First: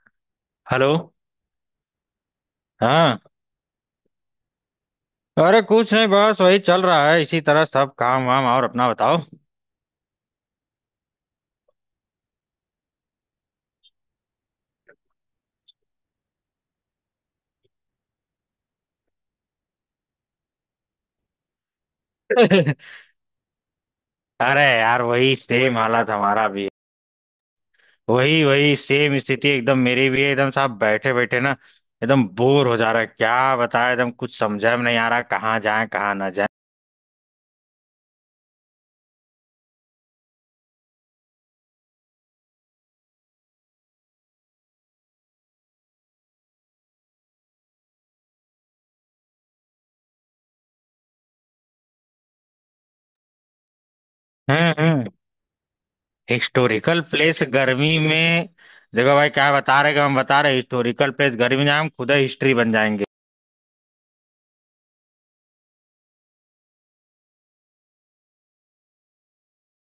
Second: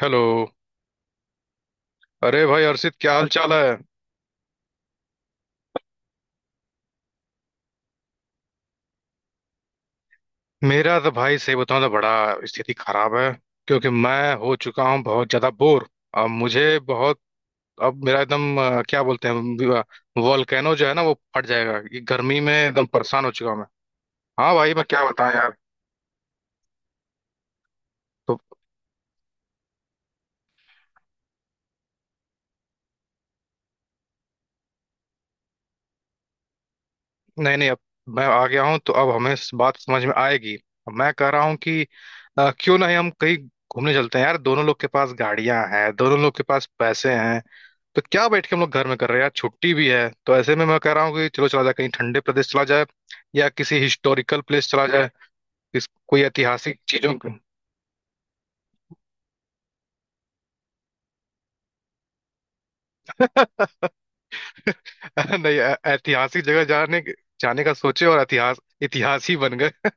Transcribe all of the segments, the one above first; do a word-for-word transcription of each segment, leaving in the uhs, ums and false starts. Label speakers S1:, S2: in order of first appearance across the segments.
S1: Hello.
S2: Hello.
S1: अरे भाई अर्षित, क्या
S2: हाँ।
S1: हाल चाल है।
S2: अरे कुछ नहीं, बस वही चल रहा है इसी तरह सब काम वाम। और अपना बताओ।
S1: मेरा तो भाई सही बताऊं तो बड़ा स्थिति खराब है, क्योंकि मैं हो चुका हूँ बहुत ज्यादा बोर। अब मुझे बहुत। अब मेरा एकदम अ, क्या बोलते हैं, वॉल्केनो जो है ना वो फट जाएगा, ये गर्मी में एकदम परेशान हो चुका हूं मैं। हाँ
S2: अरे
S1: भाई, मैं
S2: यार,
S1: क्या बताऊं
S2: वही
S1: यार।
S2: सेम हालत हमारा भी है।
S1: तो
S2: वही वही सेम स्थिति एकदम मेरी भी है। एकदम साहब बैठे बैठे ना एकदम बोर हो जा रहा है, क्या बताए, एकदम कुछ समझा में नहीं आ रहा, कहाँ जाए कहाँ ना जाए।
S1: नहीं नहीं, अब मैं आ गया हूँ तो अब हमें इस बात समझ में आएगी। अब मैं कह रहा हूँ कि अ, क्यों नहीं हम कहीं घूमने चलते हैं यार, दोनों लोग के पास गाड़ियां हैं, दोनों लोग के पास पैसे हैं। तो क्या बैठ के हम लोग घर में कर रहे हैं यार, छुट्टी भी है, तो ऐसे में मैं कह रहा हूँ कि चलो चला जाए कहीं, ठंडे प्रदेश चला जाए या किसी हिस्टोरिकल प्लेस चला
S2: हम्म।
S1: जाए। किस कोई ऐतिहासिक
S2: हिस्टोरिकल
S1: चीजों को।
S2: प्लेस गर्मी में? देखो भाई, क्या बता रहे कि हम बता रहे हिस्टोरिकल प्लेस गर्मी में, हम खुद हिस्ट्री बन जाएंगे।
S1: नहीं, ऐ- ऐतिहासिक जगह जाने जाने का सोचे और इतिहास इतिहास ही बन गए।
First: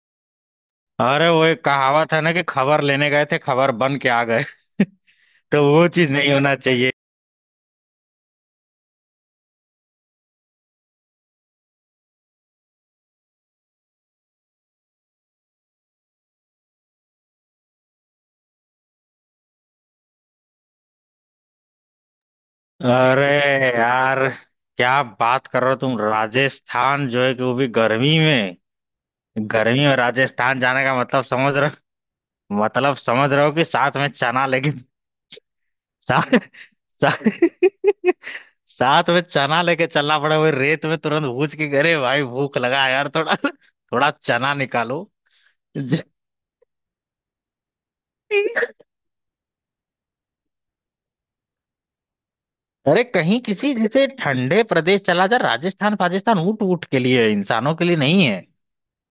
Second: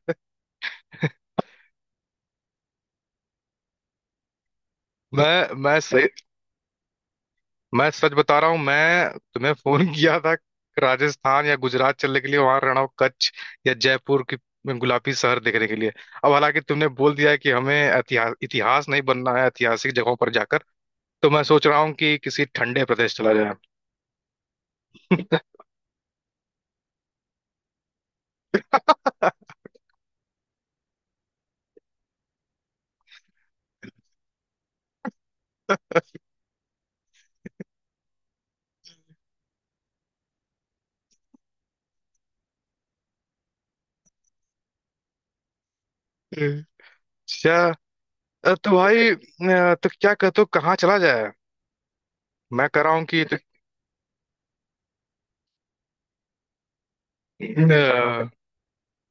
S2: अरे वो एक कहावत है ना कि खबर लेने गए थे, खबर बन के आ गए।
S1: मैं
S2: तो
S1: मैं
S2: वो
S1: सही,
S2: चीज नहीं होना चाहिए।
S1: मैं सच बता रहा हूँ, मैं तुम्हें फोन किया था। राजस्थान या गुजरात चलने के लिए, वहां रहना हो कच्छ या जयपुर की गुलाबी शहर देखने के लिए। अब हालांकि तुमने बोल दिया है कि हमें इतिहास इतिहास नहीं बनना है ऐतिहासिक जगहों पर जाकर, तो मैं सोच रहा हूँ कि किसी ठंडे प्रदेश
S2: अरे
S1: चला जाए।
S2: यार, क्या बात कर रहे हो तुम? राजस्थान जो है कि वो भी गर्मी में। गर्मी में राजस्थान जाने का मतलब समझ रहे हो? मतलब समझ रहे हो कि साथ में चना लेके साथ साथ, साथ में चना लेके चलना पड़ा, वो रेत में तुरंत भूज के अरे भाई भूख लगा है यार थोड़ा थोड़ा चना निकालो। ज-
S1: अच्छा, अ, तो भाई, अ, तो क्या कहते हो कहाँ चला जाए। मैं कह रहा
S2: अरे
S1: हूँ कि तो,
S2: कहीं किसी जैसे ठंडे प्रदेश चला जा, राजस्थान पाकिस्तान ऊंट ऊंट के लिए है, इंसानों के लिए नहीं।
S1: अ,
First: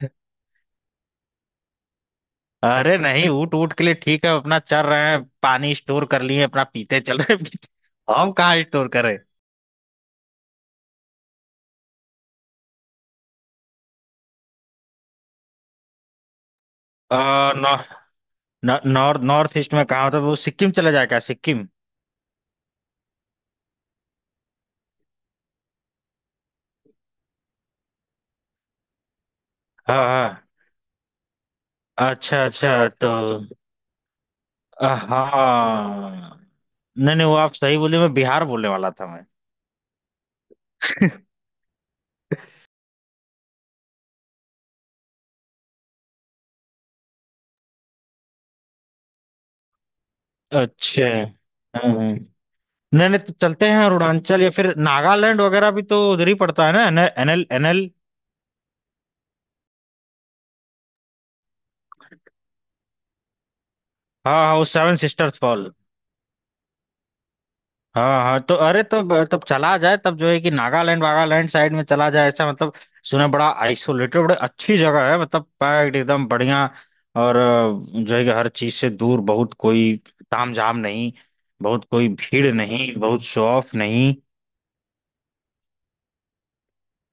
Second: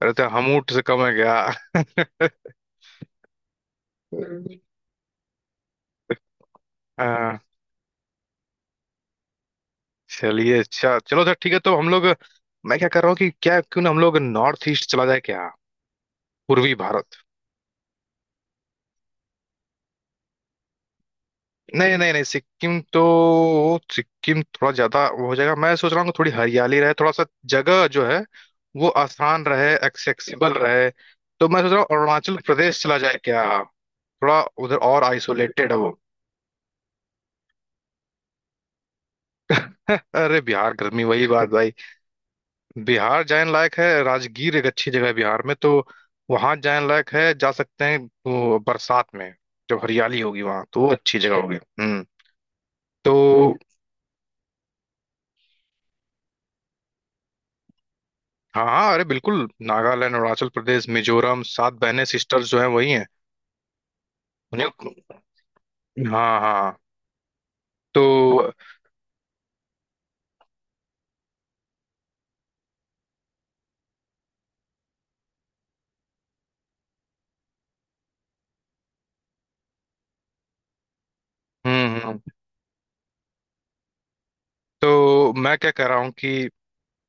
S1: अरे तो हम ऊँट से कम है क्या?
S2: अरे नहीं, ऊट ऊट के लिए ठीक है, अपना चल रहे हैं पानी स्टोर कर लिए अपना पीते
S1: अ,
S2: चल रहे हैं पीते। हम कहाँ स्टोर करें?
S1: चलिए, अच्छा चलो सर ठीक है, तो हम लोग, मैं क्या कर रहा हूँ कि क्या, क्यों ना हम लोग नॉर्थ ईस्ट चला जाए क्या, पूर्वी
S2: अ,
S1: भारत।
S2: नॉ- नॉ- नॉर्थ नॉर्थ ईस्ट में कहाँ? तो वो सिक्किम चला जाए क्या, सिक्किम?
S1: नहीं नहीं नहीं, सिक्किम तो सिक्किम थोड़ा ज्यादा वो हो जाएगा, मैं सोच रहा हूँ कि थोड़ी हरियाली रहे, थोड़ा सा जगह जो है वो आसान रहे,
S2: हाँ हाँ।
S1: एक्सेसिबल रहे। तो मैं सोच रहा हूँ अरुणाचल
S2: अच्छा अच्छा
S1: प्रदेश चला
S2: तो
S1: जाए क्या, थोड़ा उधर
S2: अ,
S1: और
S2: हाँ
S1: आइसोलेटेड है
S2: हाँ,
S1: वो।
S2: हाँ। नहीं नहीं, वो आप सही बोले, मैं बिहार बोलने वाला था मैं।
S1: अरे बिहार गर्मी वही बात भाई। बिहार जाने लायक है, राजगीर एक अच्छी जगह है बिहार में, तो वहां जाने लायक है, जा सकते हैं। वो बरसात में जब हरियाली होगी वहां, तो वो
S2: अच्छा।
S1: अच्छी जगह होगी। हम्म।
S2: हम्म। नहीं
S1: तो
S2: नहीं, तो चलते हैं अरुणाचल या फिर नागालैंड वगैरह भी तो उधर ही पड़ता है ना, एन एल एन एल।
S1: हाँ, अरे बिल्कुल नागालैंड अरुणाचल प्रदेश मिजोरम, सात बहनें सिस्टर्स जो हैं वही हैं।
S2: हाँ हाँ, वो
S1: उन्हें,
S2: सेवन सिस्टर्स फॉल।
S1: हाँ हाँ तो।
S2: हाँ हाँ तो अरे, तब तब चला जाए, तब जो है कि नागालैंड वागालैंड साइड में चला जाए, ऐसा मतलब। सुना बड़ा आइसोलेटेड, बड़ी अच्छी जगह है, मतलब पैक्ड एकदम बढ़िया। और अ, जो है कि हर चीज से दूर, बहुत कोई तामझाम नहीं, बहुत
S1: हम्म
S2: कोई
S1: हम्म,
S2: भीड़ नहीं, बहुत शो ऑफ नहीं।
S1: तो मैं क्या कह रहा हूँ कि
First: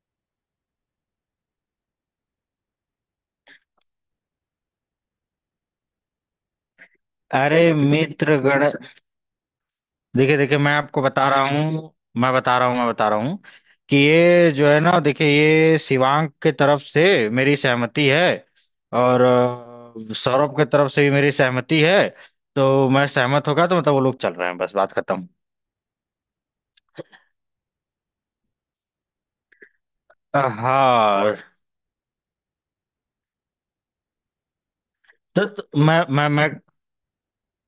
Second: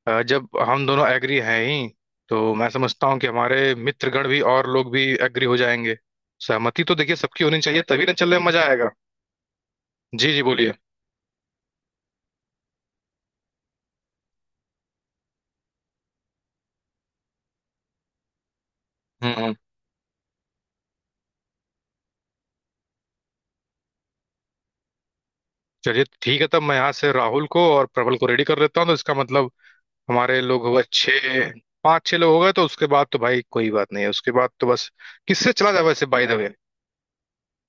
S1: अ, जब हम दोनों एग्री हैं ही, तो मैं समझता हूँ कि हमारे मित्रगण भी और लोग भी एग्री हो जाएंगे। सहमति तो देखिए सबकी होनी
S2: अरे
S1: चाहिए, तभी ना चलने में मजा
S2: मित्रगण।
S1: आएगा। जी
S2: देखिए
S1: जी
S2: देखिए,
S1: बोलिए।
S2: मैं आपको बता रहा हूँ। मैं बता रहा हूँ, मैं बता रहा हूँ कि ये जो है ना देखिए, ये शिवांग के तरफ से मेरी सहमति है। और
S1: हम्म हम्म।
S2: अ, सौरभ के तरफ से भी मेरी सहमति है। तो मैं सहमत होगा तो मतलब वो लोग चल रहे हैं, बस बात खत्म।
S1: चलिए ठीक है, तब मैं यहाँ से राहुल को और प्रबल को रेडी कर लेता हूँ, तो इसका मतलब
S2: अ,
S1: हमारे लोग होगा
S2: हाँ।
S1: छः, पाँच छः लोग हो गए। तो उसके बाद तो भाई कोई बात नहीं है, उसके बाद तो बस
S2: तो,
S1: किससे
S2: तो
S1: चला जाए
S2: मैं
S1: वैसे, बाय
S2: मैं
S1: द
S2: मैं
S1: वे।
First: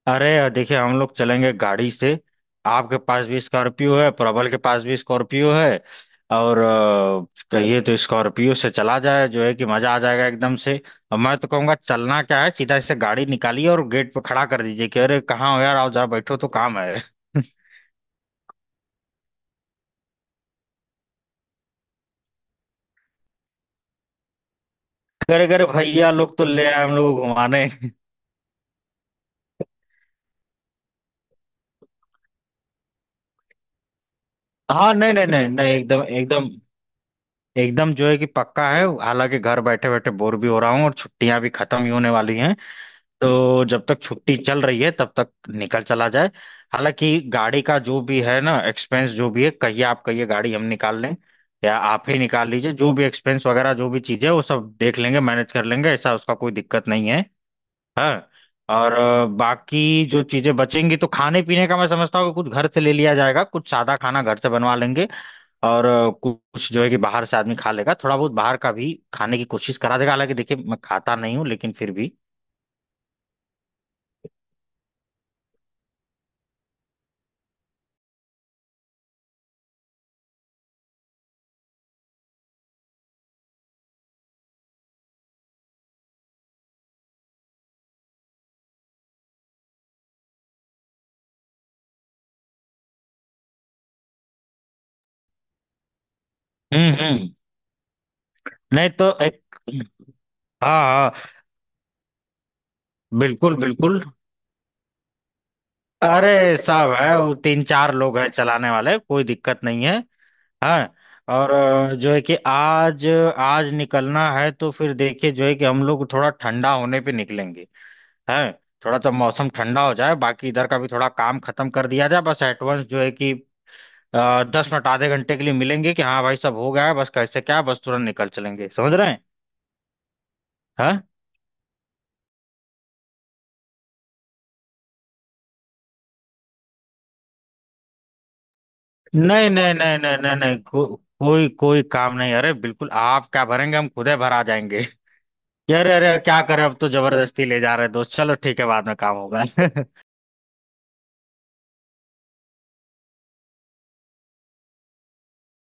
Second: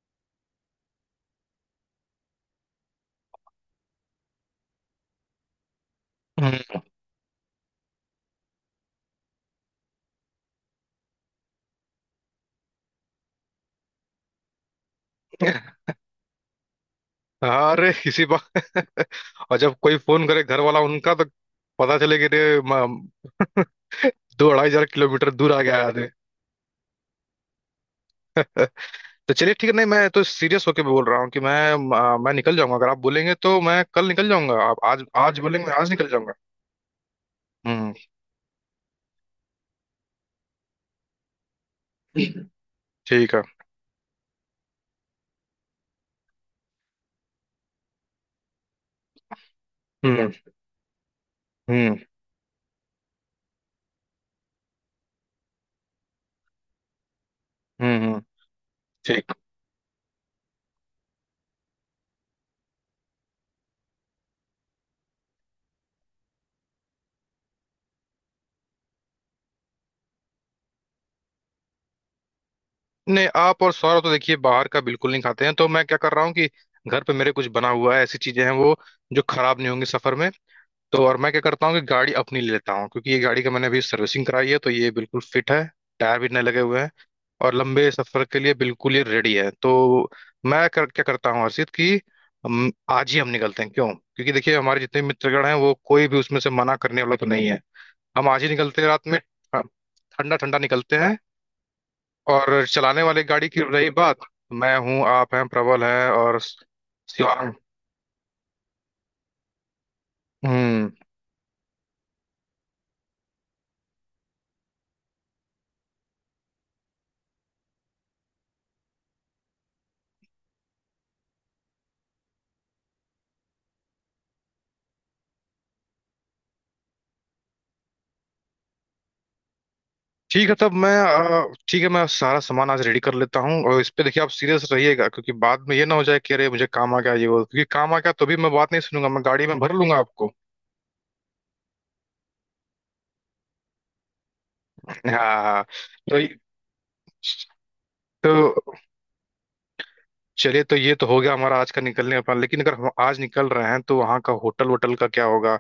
S2: अरे यार देखिए, हम लोग चलेंगे गाड़ी से। आपके पास भी स्कॉर्पियो है, प्रबल के पास भी स्कॉर्पियो है। और अ, कहिए तो स्कॉर्पियो से चला जाए, जो है कि मजा आ जाएगा एकदम से। और मैं तो कहूँगा चलना क्या है, सीधा से गाड़ी निकालिए और गेट पे खड़ा कर दीजिए कि अरे कहाँ हो यार, आओ जरा बैठो तो काम है।
S1: अरे इसी बात। और जब कोई फोन करे घर वाला उनका तो पता चले कि रे म- दो अढ़ाई हजार किलोमीटर
S2: अरे
S1: दूर आ
S2: अरे
S1: गया है आदमी।
S2: भैया लोग तो ले आए हम लोग घुमाने।
S1: तो चलिए ठीक है, नहीं मैं तो सीरियस होके बोल रहा हूँ कि मैं आ, मैं निकल जाऊंगा, अगर आप बोलेंगे तो मैं कल निकल जाऊंगा, आप
S2: हाँ
S1: आज
S2: नहीं नहीं
S1: आज
S2: नहीं
S1: बोलेंगे
S2: नहीं,
S1: मैं आज
S2: एकदम
S1: निकल जाऊंगा।
S2: एकदम एकदम
S1: हम्म।
S2: जो है कि पक्का है, हालांकि घर बैठे बैठे बोर भी हो रहा हूँ और छुट्टियां भी खत्म ही होने वाली हैं।
S1: ठीक है।
S2: तो जब तक छुट्टी चल रही है तब तक निकल चला जाए। हालांकि गाड़ी का जो भी है ना एक्सपेंस जो भी है, कहिए आप कहिए
S1: हम्म
S2: गाड़ी हम निकाल लें या
S1: हम्म।
S2: आप ही निकाल लीजिए, जो भी एक्सपेंस वगैरह जो भी चीज़ है वो सब देख लेंगे, मैनेज कर लेंगे, ऐसा उसका कोई दिक्कत नहीं है।
S1: हम्म हम्म,
S2: हाँ। और अ,
S1: ठीक।
S2: बाकी जो चीज़ें बचेंगी तो खाने पीने का मैं समझता हूँ कि कुछ घर से ले लिया जाएगा, कुछ सादा खाना घर से बनवा लेंगे। और अ, कुछ जो है कि बाहर से आदमी खा लेगा, थोड़ा बहुत बाहर का भी खाने की कोशिश करा देगा, हालांकि देखिए मैं खाता नहीं हूँ लेकिन फिर भी।
S1: नहीं आप और सौरभ तो देखिए बाहर का बिल्कुल नहीं खाते हैं, तो मैं क्या कर रहा हूँ कि घर पे मेरे कुछ बना हुआ है, ऐसी चीजें हैं वो जो खराब नहीं होंगी सफर में। तो और मैं क्या करता हूँ कि गाड़ी अपनी ले लेता हूँ, क्योंकि ये गाड़ी का मैंने अभी सर्विसिंग कराई है तो ये बिल्कुल फिट है, टायर भी नए लगे हुए हैं और लंबे सफर के लिए बिल्कुल ये रेडी है। तो मैं कर, क्या करता हूँ हर्षित, कि हम आज ही हम निकलते हैं, क्यों? क्योंकि देखिए हमारे जितने भी मित्रगण हैं वो कोई भी उसमें से मना
S2: हम्म
S1: करने वाला तो
S2: हम्म।
S1: नहीं है। हम आज ही निकलते हैं
S2: नहीं
S1: रात
S2: तो
S1: में।
S2: एक।
S1: हाँ, ठंडा ठंडा
S2: हाँ
S1: निकलते
S2: हाँ
S1: हैं। और चलाने वाली गाड़ी
S2: बिल्कुल
S1: की रही
S2: बिल्कुल।
S1: बात, मैं हूँ, आप हैं, प्रबल है
S2: अरे
S1: और
S2: सब है, वो
S1: शिवांग।
S2: तीन चार लोग हैं चलाने वाले, कोई दिक्कत नहीं है।
S1: हम्म।
S2: हाँ। और अ, जो है कि आज आज निकलना है तो फिर देखिए जो है कि हम लोग थोड़ा ठंडा होने पे निकलेंगे। हैं। थोड़ा तो मौसम ठंडा हो जाए, बाकी इधर का भी थोड़ा काम खत्म कर दिया जाए, बस एडवांस जो है कि अ, दस मिनट आधे घंटे के लिए मिलेंगे कि हाँ भाई सब हो गया है, बस कैसे क्या बस तुरंत निकल चलेंगे, समझ रहे हैं।
S1: ठीक है, तब मैं
S2: हाँ।
S1: अ, ठीक है मैं सारा सामान आज रेडी कर लेता हूँ, और इस पे देखिए आप सीरियस रहिएगा, क्योंकि बाद में ये ना हो जाए कि अरे मुझे काम आ गया ये वो, क्योंकि काम आ गया तो भी मैं बात नहीं सुनूंगा, मैं गाड़ी
S2: नहीं
S1: में
S2: नहीं
S1: भर लूंगा
S2: नहीं नहीं
S1: आपको।
S2: नहीं नहीं को, कोई कोई काम नहीं। अरे बिल्कुल, आप क्या भरेंगे, हम खुद ही भरा जाएंगे। कि
S1: हाँ।
S2: अरे अरे
S1: तो
S2: क्या करें, अब तो जबरदस्ती ले जा रहे हैं दोस्त,
S1: तो
S2: चलो ठीक है बाद में काम होगा।
S1: चलिए, तो ये तो हो गया हमारा आज का निकलने का plan। लेकिन अगर हम आज निकल रहे हैं तो वहाँ का होटल वोटल का क्या होगा,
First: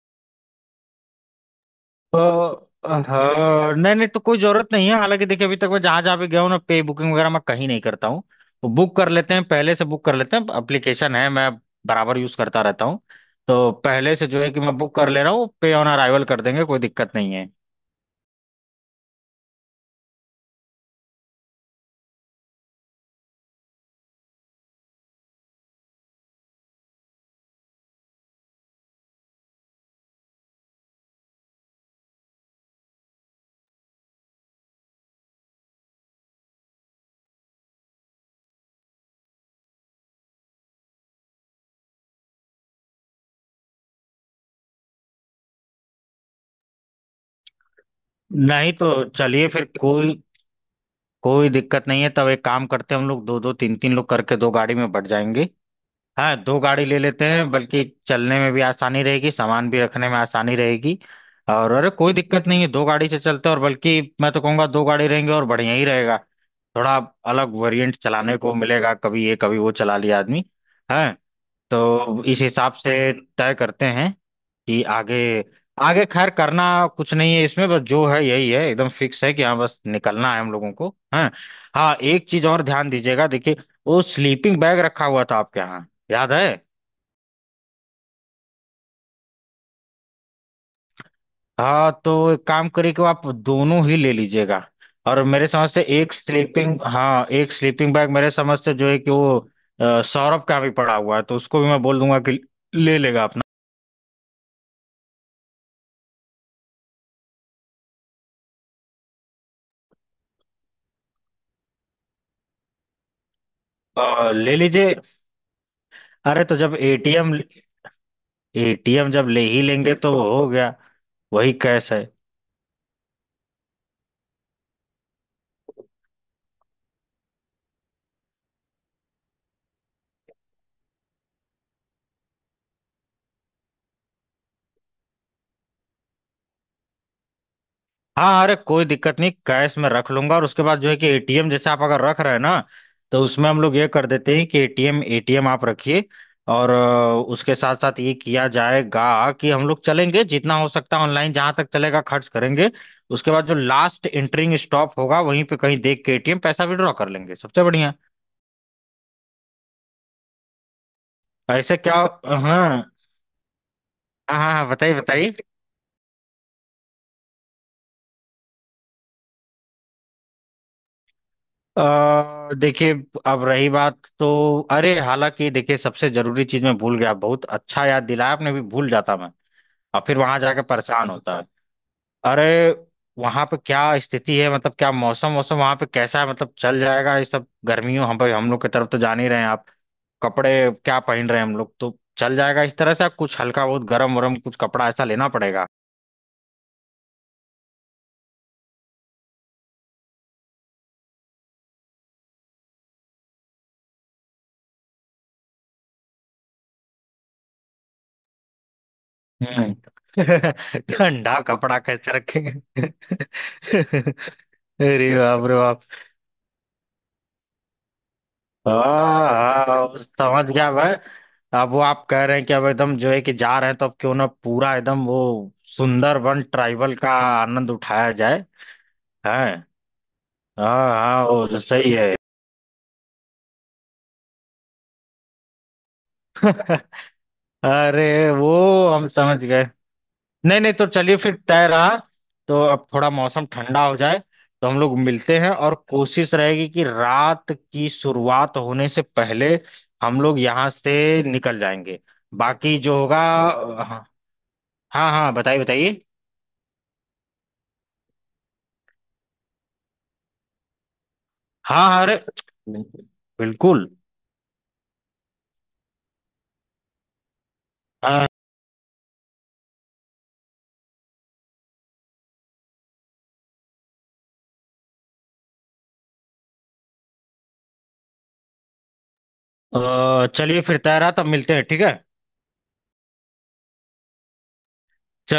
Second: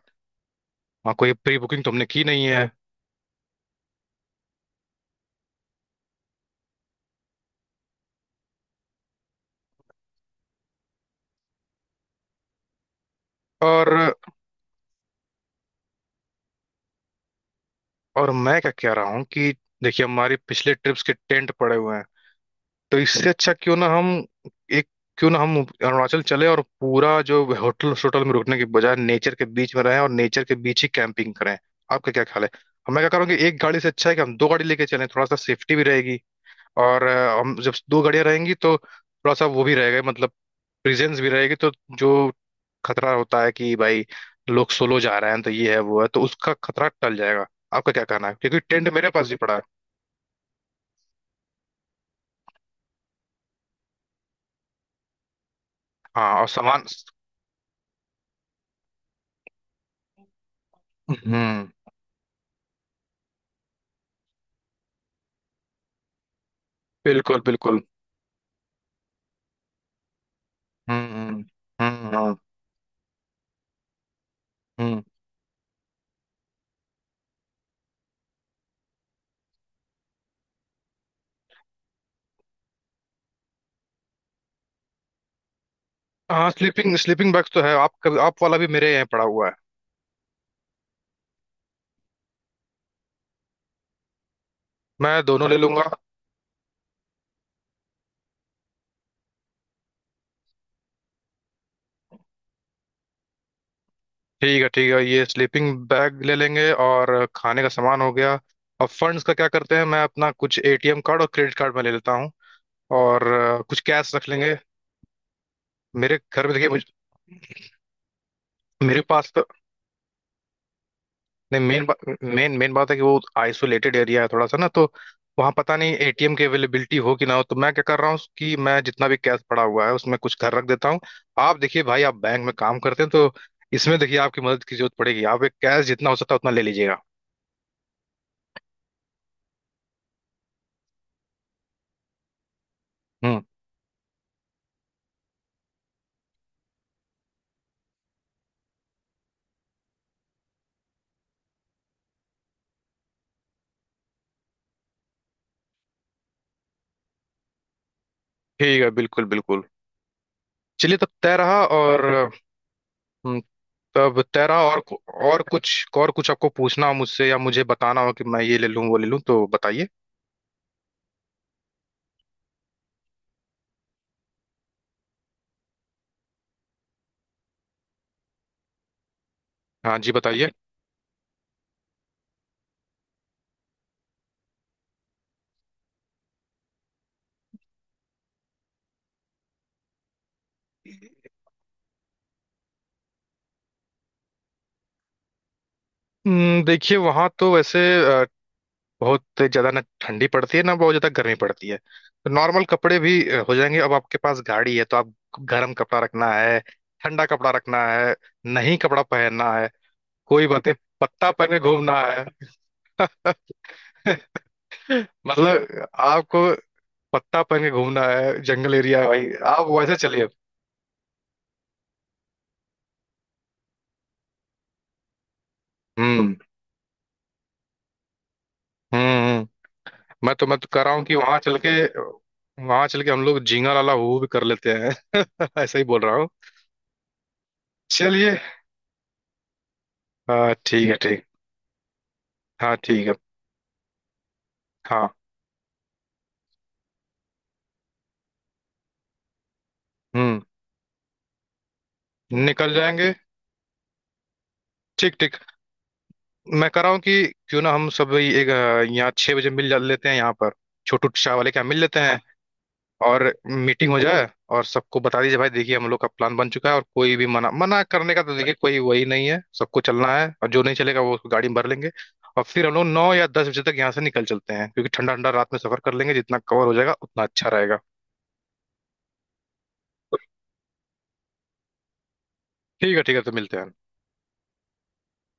S1: वहाँ कोई प्री बुकिंग तो हमने की नहीं
S2: तो
S1: है।
S2: हाँ। नहीं नहीं, तो कोई जरूरत नहीं है, हालांकि देखिए अभी तक मैं जहां जहां भी गया हूँ ना, पे बुकिंग वगैरह मैं कहीं नहीं करता हूँ। तो बुक कर लेते हैं, पहले से बुक कर लेते हैं, एप्लीकेशन है, मैं बराबर यूज करता रहता हूँ। तो
S1: और
S2: पहले से जो है कि मैं बुक कर ले रहा हूँ, पे ऑन अराइवल कर देंगे, कोई दिक्कत नहीं है।
S1: और मैं क्या कह रहा हूँ कि देखिए हमारी पिछले ट्रिप्स के टेंट पड़े हुए हैं, तो इससे अच्छा क्यों ना हम एक, क्यों ना हम अरुणाचल चले और पूरा जो होटल होटल में रुकने के बजाय नेचर के बीच में रहें और नेचर के बीच ही कैंपिंग करें। आपका क्या ख्याल है? हम मैं क्या कह रहा हूँ कि एक गाड़ी से अच्छा है कि हम दो गाड़ी लेके चलें, थोड़ा सा सेफ्टी भी रहेगी। और अ, हम जब दो गाड़ियाँ रहेंगी तो थोड़ा सा वो भी रहेगा मतलब प्रेजेंस भी रहेगी। तो जो खतरा होता है कि भाई लोग सोलो जा रहे हैं तो ये है वो है, तो उसका खतरा टल जाएगा। आपका क्या कहना है, क्योंकि
S2: नहीं तो
S1: टेंट मेरे पास भी
S2: चलिए,
S1: पड़ा है।
S2: फिर कोई कोई दिक्कत नहीं है, तब एक काम करते हैं हम लोग दो दो तीन तीन लोग करके दो गाड़ी में बढ़ जाएंगे। हाँ
S1: हाँ, और
S2: दो
S1: सामान।
S2: गाड़ी ले लेते हैं, बल्कि चलने में भी आसानी रहेगी, सामान भी रखने में आसानी रहेगी।
S1: हम्म।
S2: और अरे कोई दिक्कत नहीं है, दो गाड़ी से चलते हैं, और बल्कि मैं तो कहूँगा दो गाड़ी रहेंगे और बढ़िया ही रहेगा। थोड़ा
S1: बिल्कुल
S2: अलग
S1: बिल्कुल।
S2: वेरिएंट चलाने को मिलेगा, कभी ये कभी वो चला लिया आदमी।
S1: हम्म
S2: है।
S1: हम्म। हम्म
S2: तो
S1: हाँ,
S2: इस हिसाब से तय करते हैं कि
S1: हम्म।
S2: आगे आगे खैर करना कुछ नहीं है इसमें, बस जो है यही है एकदम फिक्स है कि हाँ बस निकलना है हम लोगों को। हाँ हाँ, एक चीज और ध्यान दीजिएगा, देखिए वो स्लीपिंग बैग रखा हुआ था आपके यहाँ, याद है?
S1: हाँ, स्लीपिंग स्लीपिंग बैग्स तो है, आप आप वाला भी मेरे यहाँ पड़ा हुआ है।
S2: हाँ तो एक काम करिए कि आप दोनों ही ले लीजिएगा।
S1: मैं
S2: और मेरे
S1: दोनों ले
S2: समझ से
S1: लूंगा।
S2: एक स्लीपिंग हाँ एक स्लीपिंग बैग मेरे समझ से जो है कि वो अ, सौरभ का भी पड़ा हुआ है, तो उसको भी मैं बोल दूंगा कि ले लेगा अपना।
S1: ठीक है, ठीक है, ये स्लीपिंग बैग ले लेंगे, और खाने का सामान हो गया। अब फंड्स का क्या करते हैं, मैं अपना कुछ ए टी एम कार्ड और क्रेडिट कार्ड में ले लेता हूँ, और अ, कुछ कैश रख
S2: अ,
S1: लेंगे।
S2: ले लीजिए।
S1: मेरे
S2: अरे
S1: घर में
S2: तो
S1: देखिए
S2: जब
S1: मुझे-
S2: एटीएम
S1: मेरे
S2: एटीएम जब
S1: पास
S2: ले
S1: तो,
S2: ही लेंगे तो वो हो गया, वही
S1: नहीं मेन
S2: कैश है।
S1: मेन मेन बात है कि वो आइसोलेटेड एरिया है थोड़ा सा ना, तो वहाँ पता नहीं ए टी एम की अवेलेबिलिटी हो कि ना हो। तो मैं क्या कर रहा हूँ कि मैं जितना भी कैश पड़ा हुआ है उसमें कुछ घर रख देता हूँ। आप देखिए भाई, आप बैंक में काम करते हैं तो इसमें देखिए आपकी मदद की जरूरत पड़ेगी, आप एक कैश जितना हो सकता है उतना ले लीजिएगा।
S2: हाँ अरे कोई दिक्कत नहीं, कैश में रख लूंगा। और उसके बाद जो है कि एटीएम जैसे आप अगर रख रहे हैं ना, तो
S1: हम्म,
S2: उसमें हम लोग ये कर देते हैं कि एटीएम एटीएम आप रखिए। और अ, उसके साथ साथ ये किया जाएगा कि हम लोग चलेंगे जितना हो सकता है ऑनलाइन जहां तक चलेगा खर्च करेंगे। उसके बाद जो लास्ट एंटरिंग स्टॉप होगा वहीं पे कहीं देख के एटीएम पैसा विड्रॉ कर लेंगे, सबसे बढ़िया।
S1: ठीक है, बिल्कुल बिल्कुल। चलिए तब तय रहा,
S2: ऐसे क्या।
S1: और
S2: हाँ हाँ।
S1: हम्म, तब
S2: हाँ
S1: तय रहा।
S2: हाँ,
S1: और
S2: बताइए बताइए।
S1: और कुछ, और कुछ आपको पूछना हो मुझसे या मुझे बताना हो कि मैं ये ले लूँ वो ले लूँ तो बताइए।
S2: अ, देखिए, अब रही बात तो अरे, हालांकि देखिए सबसे जरूरी चीज मैं भूल गया, बहुत अच्छा याद दिलाया, आपने भी भूल जाता मैं।
S1: हाँ
S2: और
S1: जी
S2: फिर वहां
S1: बताइए।
S2: जाकर परेशान होता है। अरे वहां पे क्या स्थिति है, मतलब क्या मौसम मौसम वहां पे कैसा है, मतलब चल जाएगा ये सब? गर्मियों हम भाई हम लोग की तरफ तो जान ही रहे हैं आप, कपड़े क्या पहन रहे हैं हम लोग तो चल जाएगा इस तरह से, कुछ हल्का, बहुत गर्म वरम कुछ कपड़ा ऐसा लेना पड़ेगा।
S1: हम्म, देखिए वहाँ तो वैसे अ, बहुत ज़्यादा ना ठंडी पड़ती है ना बहुत ज़्यादा गर्मी पड़ती है, तो नॉर्मल कपड़े भी अ, हो जाएंगे। अब आपके पास गाड़ी है तो आप गर्म कपड़ा रखना है, ठंडा कपड़ा रखना है, नहीं कपड़ा पहनना है,
S2: हम्म।
S1: कोई बात नहीं, पत्ता
S2: ठंडा
S1: पहन के
S2: कपड़ा
S1: घूमना
S2: कैसे
S1: है।
S2: रखेंगे? अरे बाप रे बाप।
S1: मतलब आपको पत्ता पहन के घूमना है, जंगल एरिया है
S2: हाँ
S1: भाई, आप वैसे
S2: हाँ,
S1: चलिए।
S2: समझ गया मैं। अब वो आप कह रहे हैं कि अब एकदम जो है कि जा रहे हैं, तो अब क्यों ना पूरा एकदम वो
S1: हम्म हम्म
S2: सुंदरबन ट्राइबल का आनंद उठाया जाए।
S1: हम्म।
S2: है।
S1: मैं तो मैं तो कह
S2: हाँ
S1: रहा हूँ कि
S2: हाँ
S1: वहां
S2: वो
S1: चल
S2: तो
S1: के
S2: सही है।
S1: वहां चल के हम लोग झींगा लाला हू भी कर लेते हैं। ऐसा ही बोल रहा हूँ।
S2: अरे
S1: चलिए,
S2: वो हम समझ गए।
S1: हाँ
S2: नहीं नहीं, तो
S1: ठीक है ठीक
S2: चलिए
S1: है।
S2: फिर तय रहा, तो
S1: हाँ
S2: अब
S1: ठीक
S2: थोड़ा
S1: है।
S2: मौसम ठंडा हो जाए तो हम लोग
S1: हाँ
S2: मिलते हैं, और कोशिश रहेगी कि रात की शुरुआत होने से पहले हम लोग
S1: हम्म,
S2: यहाँ से निकल जाएंगे,
S1: निकल
S2: बाकी जो
S1: जाएंगे।
S2: होगा। हाँ, हाँ
S1: ठीक
S2: हाँ
S1: ठीक।
S2: बताइए बताइए।
S1: मैं कह रहा हूँ कि क्यों ना हम सब ये- एक अ, यहाँ छह बजे मिल जा लेते हैं, यहाँ पर छोटू चाय वाले के यहाँ मिल
S2: हाँ
S1: लेते
S2: हाँ। अरे
S1: हैं।
S2: बिल्कुल
S1: और
S2: बिल्कुल।
S1: मीटिंग हो जाए, और सबको बता दीजिए भाई देखिए हम लोग का प्लान बन चुका है, और कोई भी मना मना करने का
S2: हाँ
S1: तो देखिए कोई वही नहीं है, सबको चलना है और जो नहीं चलेगा वो उसको गाड़ी में भर लेंगे। और फिर हम लोग नौ या दस बजे तक यहाँ से निकल चलते हैं, क्योंकि ठंडा ठंडा रात में सफर कर लेंगे, जितना कवर हो जाएगा उतना अच्छा रहेगा।
S2: अ, चलिए फिर तैयार, तब मिलते हैं, ठीक है।
S1: ठीक है ठीक है, तो मिलते हैं।
S2: चलिए।